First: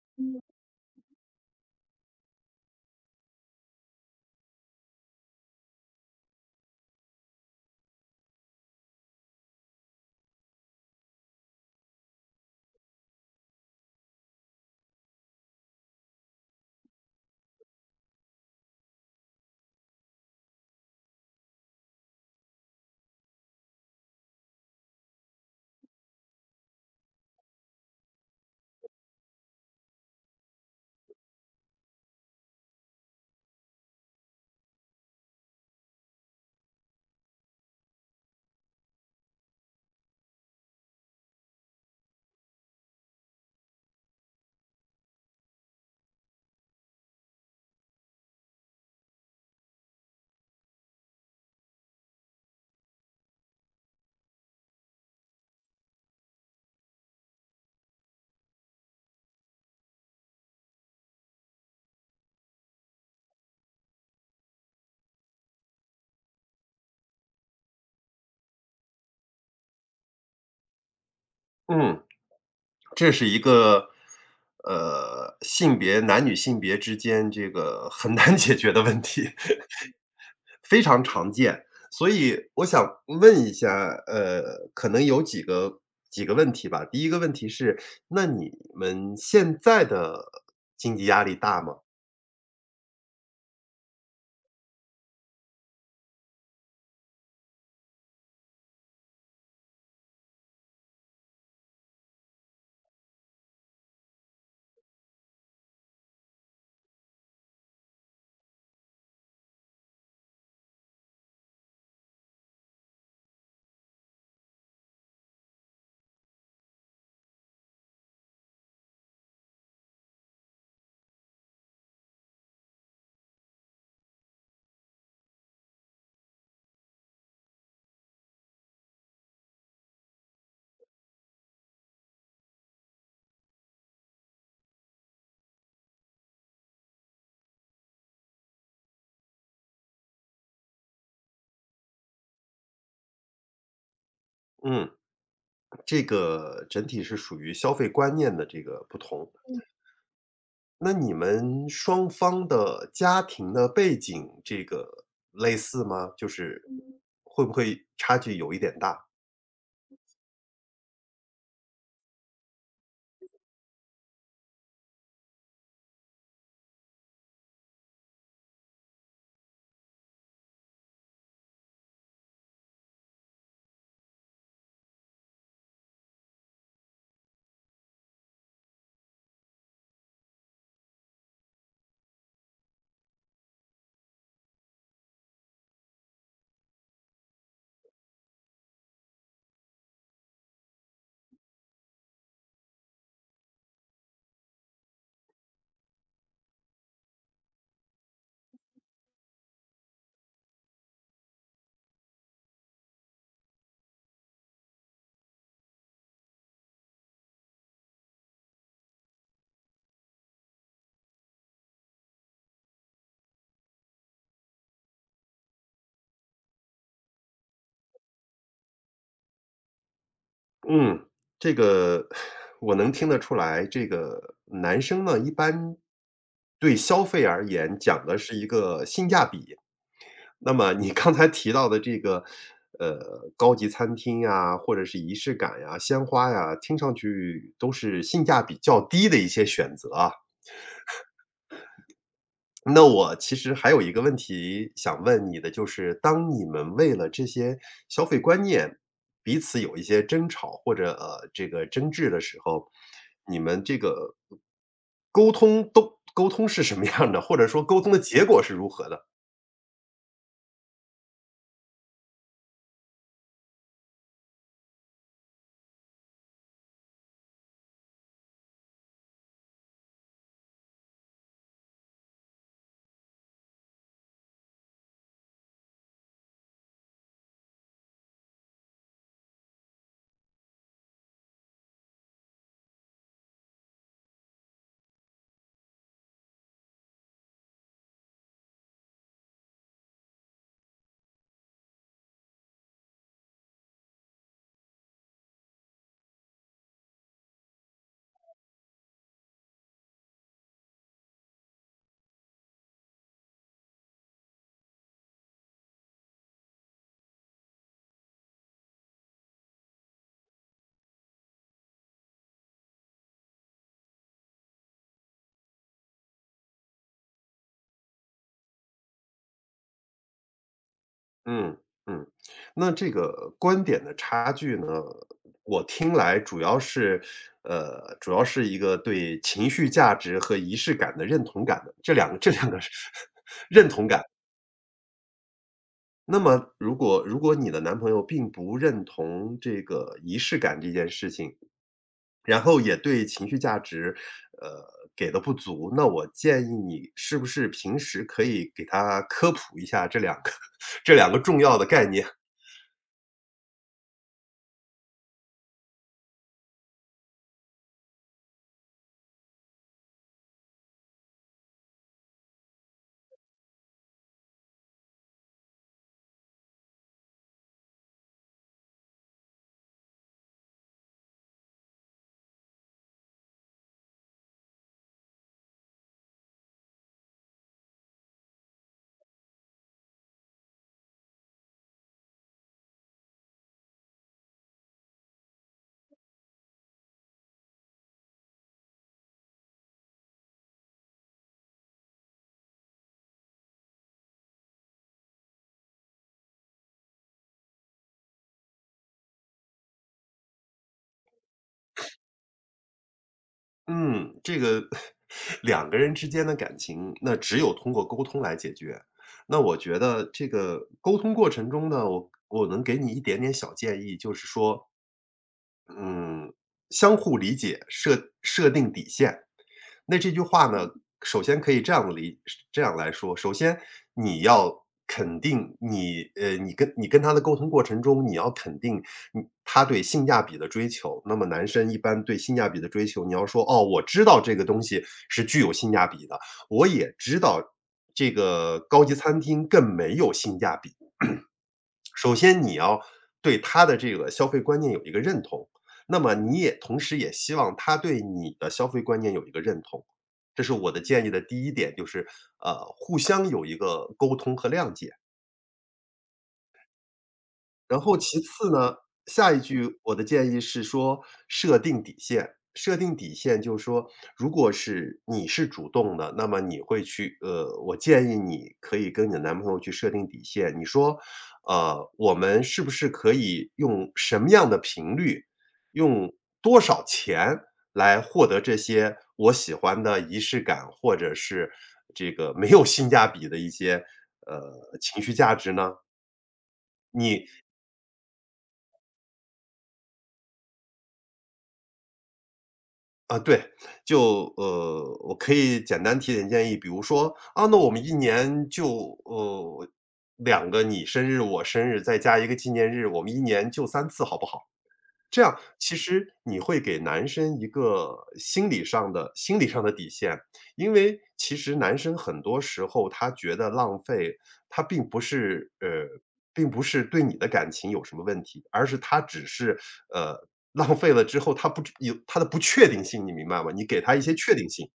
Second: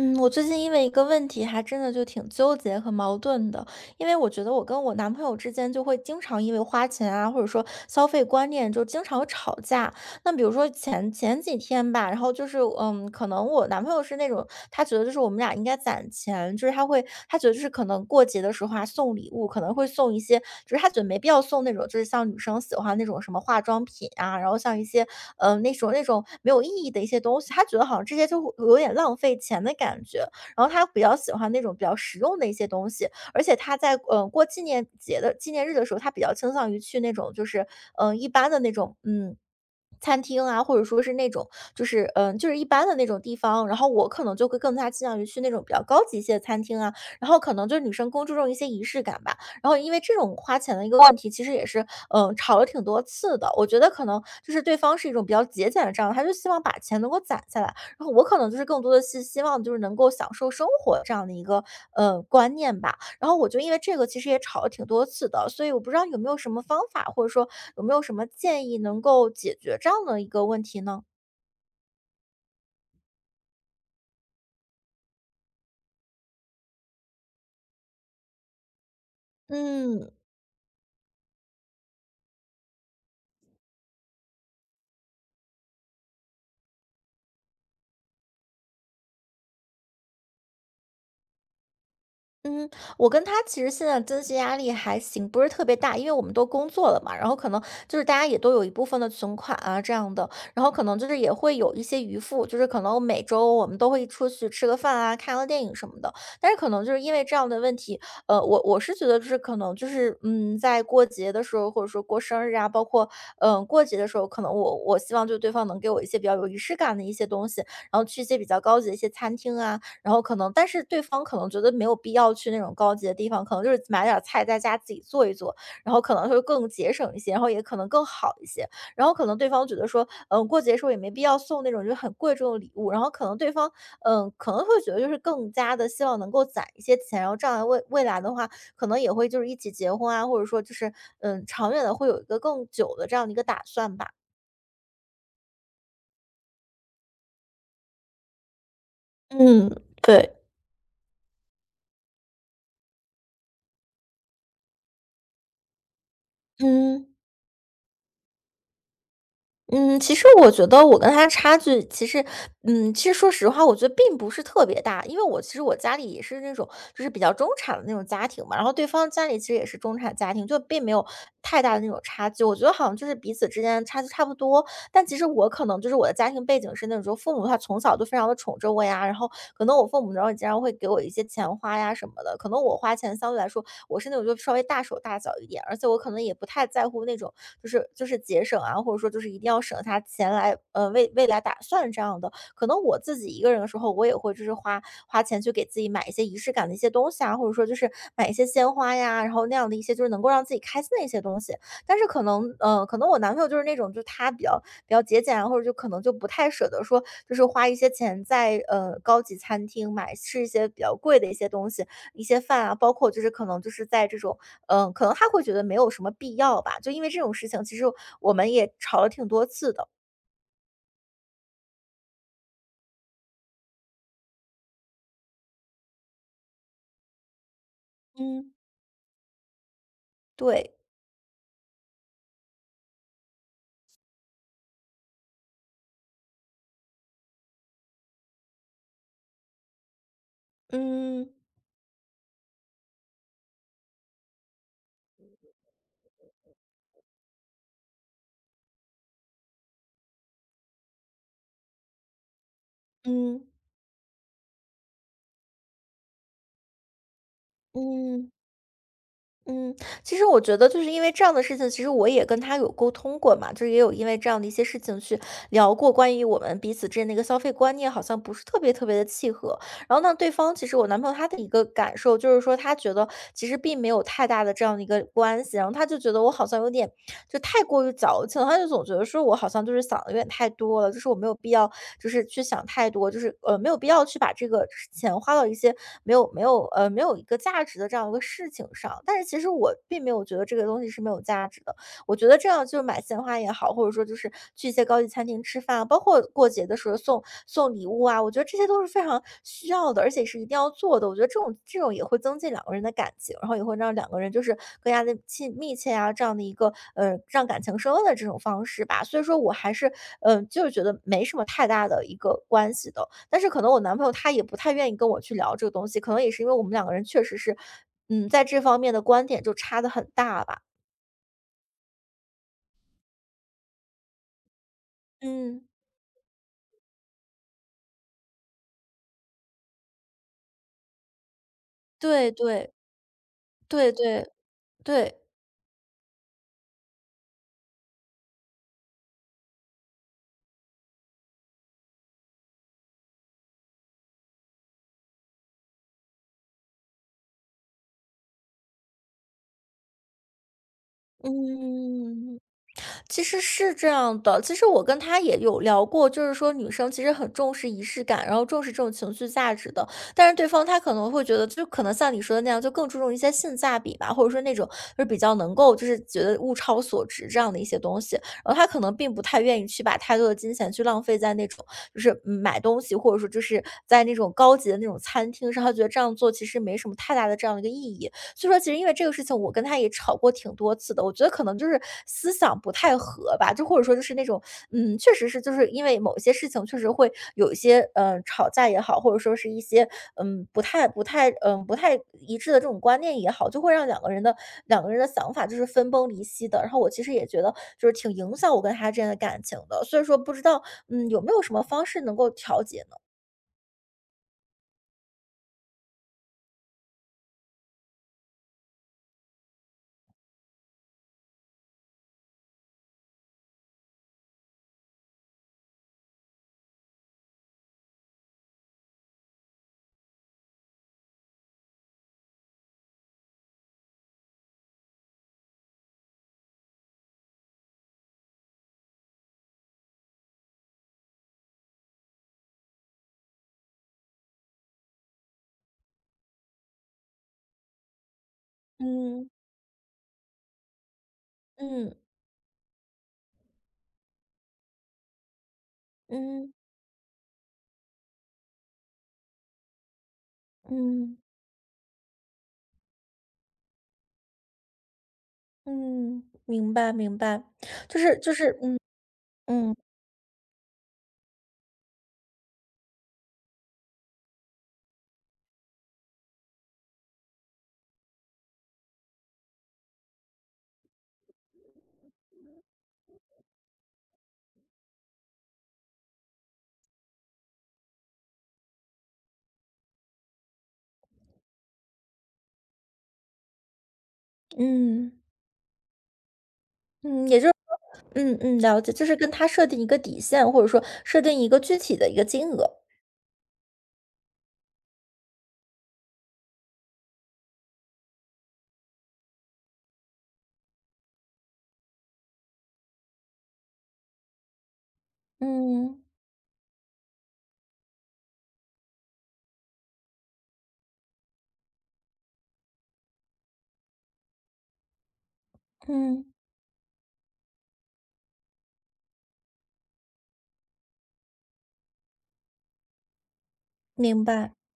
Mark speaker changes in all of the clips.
Speaker 1: 嗯，我
Speaker 2: 嗯。
Speaker 1: 最近因为一个问题还真的就挺纠结和矛盾的。因为我觉得我跟我男朋友之间就会经常因为花钱啊，或者说，消费观念就经常会吵架。那比如说，前前几天吧，然后就是，呃，可能我男朋友是那种，他觉得就是我们俩应该攒钱。就是他会他觉得就是可能过节的时候啊送礼物，可能会送一些就是他觉得没必要送那种，就是像女生喜欢那种什么化妆品啊，然后像一些，呃，那种那种没有意义的一些东西。他觉得好像这些就有点浪费钱的感觉。然后他比较喜欢那种比较实用的一些东西，而且他在，呃，过纪念节的纪念日的时候，他比较倾向于去那种就是，呃，一般的那种，嗯，餐厅啊，或者说是那种，就是呃，就是一般的那种地方。然后我可能就会更加倾向于去那种比较高级一些的餐厅啊，然后可能就女生更注重一些仪式感吧。然后因为这种花钱的一个话题，其实也是，呃，吵了挺多次的。我觉得可能，就是对方是一种比较节俭的这样，还是希望把钱能够攒下来。然后我可能就是更多地希希望就是能够享受生活的这样的一个，呃，观念吧。然后我就因为这个其实也吵了挺多次的，所以我不知道有没有什么方法，或者说，有没有什么建议，能够解决这样的一个问题呢？
Speaker 2: 嗯。这是一个，呃，性别男女性别之间这个很难解决的问题。
Speaker 1: 嗯。
Speaker 2: 非常常见，所以我想问一下，呃，可能有几个几个问题吧。第一个问题是，那你们现在的经济压力大吗？
Speaker 1: 嗯，我跟他其实现在的经济压力还行，不是特别大，因为我们都工作了嘛，然后可能就是大家也都有一部分的存款啊这样的。然后可能也会有一些余富，就是可能每周我们都会出去吃个饭啊，看个电影什么的。但是可能就是因为这样的问题，呃，我我是觉得就是可能就是，嗯，在过节的时候，或者说过生日啊，包括，呃，过节的时候，可能我我希望就对方能给我一些比较有仪式感的一些东西，然后去一些比较高级的一些餐厅啊，然后可能但是对方可能觉得没有必要去那种高级的地方，可能就是买点儿菜在家自己做一做，然后可能会更节省一些，然后也可能更好一些。然后可能对方觉得说，嗯，过节的时候也没必要送那种就很贵重的礼物，然后可能对方呃，可能会觉得就是更加地希望能够攒一些钱，然后这样未未来的话，可能也会就是一起结婚啊，或者说就是，嗯，长远地会有一个更久的这样的一个打算吧。
Speaker 2: 嗯。这个整体是属于消费观念的这个不同。
Speaker 1: 嗯，对。
Speaker 2: 那你们双方的家庭的背景，这个类似吗？就是
Speaker 1: 嗯。
Speaker 2: 会不会差距有一点大。
Speaker 1: 嗯，其实我觉得我跟他的差距，其实嗯，其实说实话，我觉得并不是特别大，因为我其实我家里也是那种，就是比较中产的那种家庭嘛，然后对方家里其实也是中产家庭，就并没有太大的那种差距，我觉得好像就是彼此之间差距差不多，但其实我可能就是我的家庭背景是那种父母他从小就非常地宠着我呀，然后可能我父母有时候也经常会给我一些钱花呀什么的，可能我花钱相对来说我是那种就稍微大手大脚一点，而且我可能也不太在乎那种，就是就是节省啊，或者说就是一定要省下钱来，呃，为未来打算这样的，可能我自己一个人的时候，我也会就是花花钱去给自己买一些仪式感的一些东西啊，或者说就是买一些鲜花呀，然后那样的一些就是能够让自己开心的一些东西。但是可能呃，可能我男朋友就是那种就他比较比较节俭，然后就可能就不太舍得说就是花一些钱在，呃，高级餐厅买吃一些比较贵的一些东西，一些饭啊，包括就是可能就是在这种嗯，可能他会觉得没有什么必要吧，就因为这种事情，其实我们也吵了挺多次的。
Speaker 2: 嗯，这个 我能听得出来，这个男生呢，一般对消费而言，讲的是一
Speaker 1: 嗯。
Speaker 2: 个性价比。那么
Speaker 1: 对。
Speaker 2: 你刚才提到的这个，呃，高级餐厅啊，或者是仪式感呀，鲜花呀，听上去都是性价比较低的一些选择啊。
Speaker 1: 嗯。
Speaker 2: 那我其实还有一个问题想问你的就是，当你们为了这些消费观念彼此有一些争吵或者，呃，这个争执的时候，你
Speaker 1: 嗯
Speaker 2: 们这个沟通都沟通是什么样的，或者说沟通的结
Speaker 1: 嗯，
Speaker 2: 果是如何的？
Speaker 1: 嗯，其实我觉得就是因为这样的事情，其实我也跟他有沟通过嘛，就是也有因为这样的一些事情去聊过关于我们彼此之间的消费观念好像不是特别特别地契合。然后呢，对方，其实我男朋友他的一个感受，就是说他觉得其实并没有太大的这样的一个关系。然后他就觉得我好像有点，就太过于矫情。他就总觉得说我好像就是，想的有点太多了，就是我没有必要，就是去想太多，就是，呃，没有必要去把这个就是钱花到一些没有没有呃，没有一个价值的这样一个事情上。但是其实我并没有觉得这个东西是没有价值的。我觉得这样就买鲜花也好，或者说就是去一些高级餐厅吃饭，包括过节的时候送送礼物啊，我觉得这些都是非常需要的，而且是一定要做的。我觉得这种这种也会增进两个人的感情，然后也会让两个人就是更加地亲密切啊，这样的一个，呃，让感情升温的这种方式吧。所以说我还是，呃，就是觉得没什么太大的一个关系的。但是可能我男朋友他也不太愿意跟我去聊这个东西，可能也是因为我们两个人确实是，嗯，在这方面的观点就差得很大吧。
Speaker 2: 嗯，嗯。那这个观点的差距呢？呃，我
Speaker 1: 嗯。
Speaker 2: 听来主要是呃，主要是一个对情绪价值和仪式感的认同感的，这2个这
Speaker 1: 对
Speaker 2: 2个
Speaker 1: 对，
Speaker 2: 认同
Speaker 1: 对
Speaker 2: 感。
Speaker 1: 对，对。
Speaker 2: 那么如果如果你的男朋友并不认同这个仪式感这件事情。然后也对情绪价值，呃，给得不足，那我建议你是不是平时可以给他科普一下这两个这两个重要的概念。
Speaker 1: 嗯。其实是这样的。其实我跟他也有聊过，就是说女生其实很重视仪式感，然后重视这种情绪价值的，但是对方他可能会觉得就可能像你说的那样，就更注重一些性价比吧，或者说那种就比较能够就是觉得物超所值这样的一些东西，然后他可能并不太愿意去把太多的金钱去浪费在那种就是买东西，或者说就是在那种高级的那种餐厅上，他觉得这样做其实没什么太大的这样的一个意义。所以说其实因为这个事情我跟他也吵过挺多次的，我觉得可能就是思想不太合吧，就或者说就是那种，嗯，确实是就是因为某些事情确实会有一些，呃，吵架也好，或者说是一些，嗯，不太不太嗯，不太一致的这种观念也好，就会让两个人的两个人的想法就是分崩离析的，然后我其实也觉得就是挺影响我跟他之间的感情的，所以说不知道，嗯，有没有什么方式能够调节呢？
Speaker 2: 嗯，这个 两个人之间的感情，那只有通过沟通来解决。那我觉得这个沟通过程中呢，我我能给你一点点小建议，就是说嗯，相互理解，设设定底线。那这句话呢，首先可以这样理这样来说，首先你要肯定你呃，你跟你跟他的沟通过程中，你要肯定他对性价比的追求，那么男生一般对性价比的追求，你要说，哦，我知道这个东西是具有性价比的，我也知道这个高级餐
Speaker 1: 嗯。
Speaker 2: 厅更没有性价比。
Speaker 1: 嗯。
Speaker 2: 首先你要对他的这个消费观念有一个认同，那么你
Speaker 1: 嗯。
Speaker 2: 也同时也希望他对你的消费观念有一个认同。这是我的建议
Speaker 1: 嗯。
Speaker 2: 的第一点就是，呃，互相有一个沟通和谅解。
Speaker 1: 嗯，明白明白，
Speaker 2: 然后
Speaker 1: 就
Speaker 2: 其
Speaker 1: 是就
Speaker 2: 次
Speaker 1: 是
Speaker 2: 呢，
Speaker 1: 嗯，
Speaker 2: 下一
Speaker 1: 嗯。
Speaker 2: 句我的建议是说设定底线。设定底线就是说如果是你是主动的，那么你会去呃，我建议你可以跟你的男朋友去设定底线。你说，呃，我们是不是可以用什么样的频率，用多少钱来获得这些我喜欢的仪式感，或者是这个没有性价比的一些，呃，情绪
Speaker 1: 嗯。
Speaker 2: 价值呢？你
Speaker 1: 嗯，也就是说嗯嗯，了解，就是跟他设定一个底线，或者说设定一个具体的一个金额。
Speaker 2: 嗯，对。就呃，我可以简单提点建议，比如说，“嗯，那我们1年，就呃2个你生日，我生日再加一个纪念日，我们1年就3次好不好？”这样其
Speaker 1: 嗯。
Speaker 2: 实你会给男生一个心理上的心理上的底线。因为其实男生很多时候他觉得浪费，他并不是呃，
Speaker 1: 嗯。
Speaker 2: 并不是对你的感情有什么问题。而是他只是，呃，浪费了之后，他不知也他的不确定性，你明白吗？你给他一些
Speaker 1: 明
Speaker 2: 确定
Speaker 1: 白。
Speaker 2: 性。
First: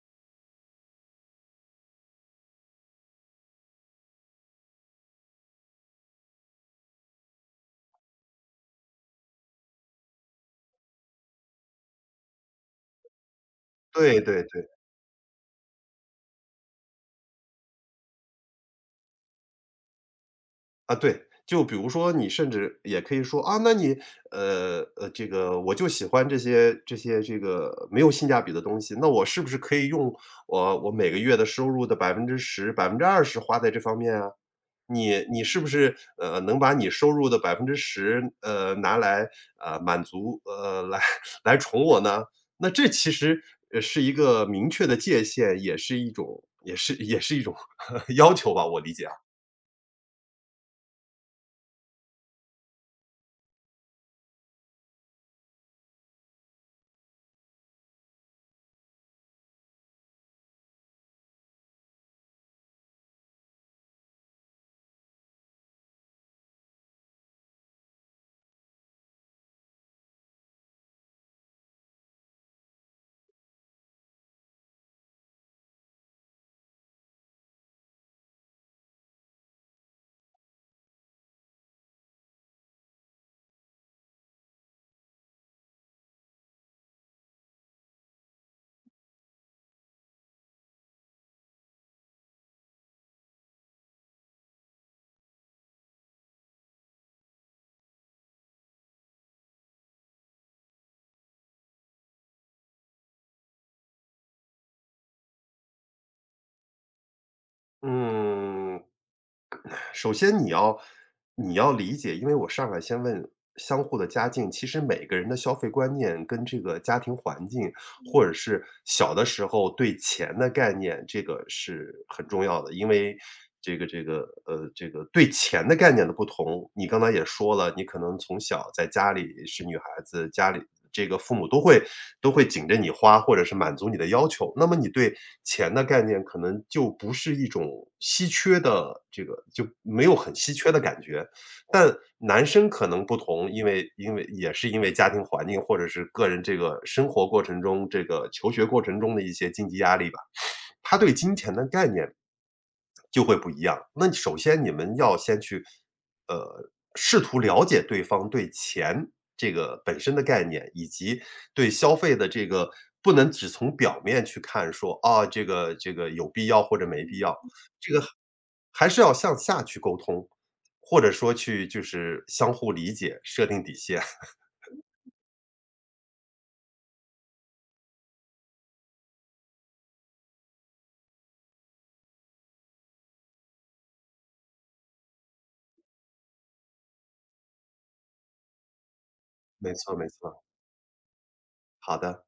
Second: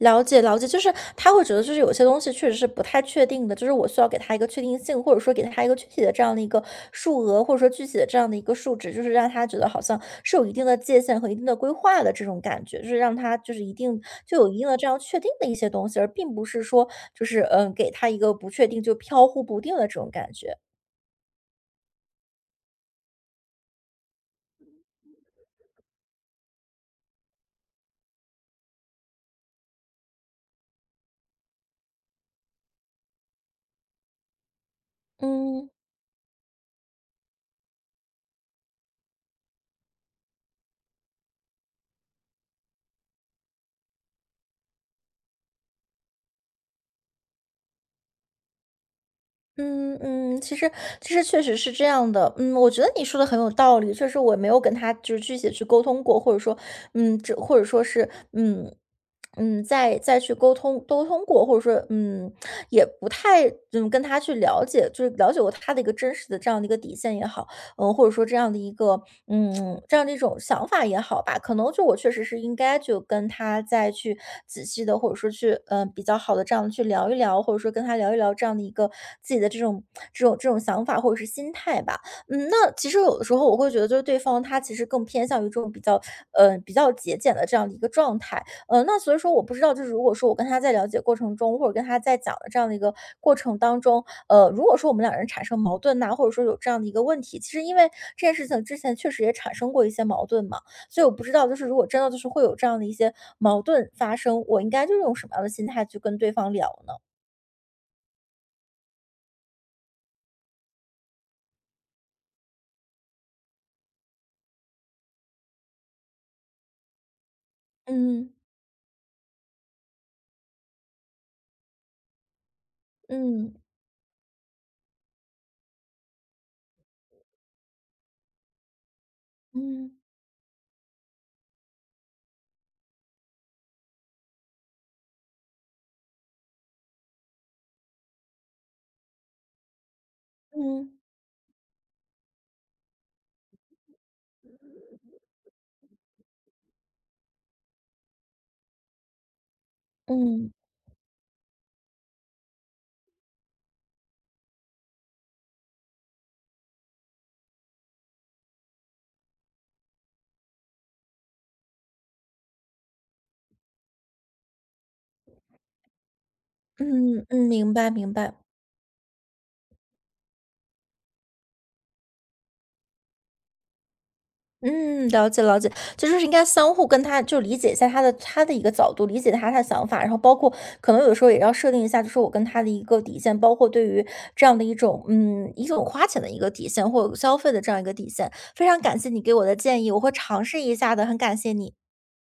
Speaker 1: 了解了解。就是他会觉得就是有些东西确实是不太确定的，就是我需要给他一个确定性，或者说给他一个具体的这样的一个数额，或者说具体的这样的一个数值，就是让他觉得好像是有一定的界限和一定的规划的这种感觉。就是让他就是一定
Speaker 2: 对
Speaker 1: 就
Speaker 2: 对
Speaker 1: 有一定
Speaker 2: 对。
Speaker 1: 的这样确定的一些东西，而并不是说就是，呃，给他一个不确定，就飘忽不定的这种感觉。
Speaker 2: 啊，对，就比如说你甚至也可以说，啊，那你呃，呃，这个我就喜欢这些这些这个没有性价比的东西，那我是不是可以用我我每个月的收入的10%，20%花在这方面啊？你你是不
Speaker 1: 嗯。
Speaker 2: 是，呃，能把你收入的10%，呃，拿来，呃，满足呃，来来宠我呢？那这其实，呃，是一个明确的界限，也是一种也是也是一种 要求吧，我理解啊。
Speaker 1: 嗯嗯，其实其实确实是这样的，嗯，我觉得你说得很有道理，确实我没有跟就是具体地去沟通过，或者说，嗯，这或者说是，嗯，嗯，再再去沟通沟通过，或者说，嗯，也不太就跟他去了解就是了解过他的一个真实的这样的一个底线也好，嗯，或者说这样的一个嗯，这样的一种想法也好吧，可能就是我确实是应该就跟他再去仔细地，或者说去，呃，比较好地这样去聊一聊，或者说跟他聊一聊这样的一个，自己的这种这种这种想法或者是心态吧。嗯，那其实有的时候我会觉得就是对方他其实更偏向于这种比较呃，比较节俭的这样的一个状态。呃，那所以说我不知道，就是如果说我跟他在了解过程中，或者跟他在讲的这样的一个过程当中，呃，如果说我们两人产生矛盾呐，或者说有这样的一个问题其实因为这件事情之前确实也产生过一些矛盾嘛，所以我不知道就是如果真的就是会有这样的一些矛盾发生，我应该就用什么样的心态去跟对方聊呢？
Speaker 2: 嗯。首先你要你要理解，因为我上来先问相互的家境，其实每个人的消费观念跟这个家庭环境，或
Speaker 1: 嗯。
Speaker 2: 者是小的时候对钱的概念，这个是很重要的。因为
Speaker 1: 嗯。
Speaker 2: 这个这个呃，这个对钱的概念的不同，你刚才也说了，你可能从小在家里是女孩
Speaker 1: 嗯。
Speaker 2: 子，家里这个父母都会都会紧着你花，或者是满足你的要求。那么你对钱的概念可能就不是一种稀缺的这个就没有很稀缺的
Speaker 1: 嗯。
Speaker 2: 感觉。但男生可能不同，因为因为也是因为家庭环境或者是个人这个生活过程中，这个求学过程中的一些经济压力吧。
Speaker 1: 嗯。
Speaker 2: 他对金钱的概念，就会不一样。那首先你们要先去，呃，试图了解对方对钱这个本身的概念，以及对消费的这个不能只从表面去看说，哦，这个这个有必要或者没必
Speaker 1: 嗯
Speaker 2: 要。
Speaker 1: 嗯，明白
Speaker 2: 这个，
Speaker 1: 明白。
Speaker 2: 还是要向下去沟通。或者说去就是相互理解，设定底线。
Speaker 1: 嗯，了解了解。就是应该相互跟他就理解在他的他的一个角度，理解他他的想法，然后包括可能有时候也要设定一下，就是我跟他的一个底线。包括对于，这样的一种嗯，一种花钱的一个底线。或者消费的这样一个底线。非常感谢你给我的
Speaker 2: 没
Speaker 1: 建议，
Speaker 2: 错
Speaker 1: 我
Speaker 2: 没
Speaker 1: 会
Speaker 2: 错。
Speaker 1: 尝试一下的，很感谢你。
Speaker 2: 好的。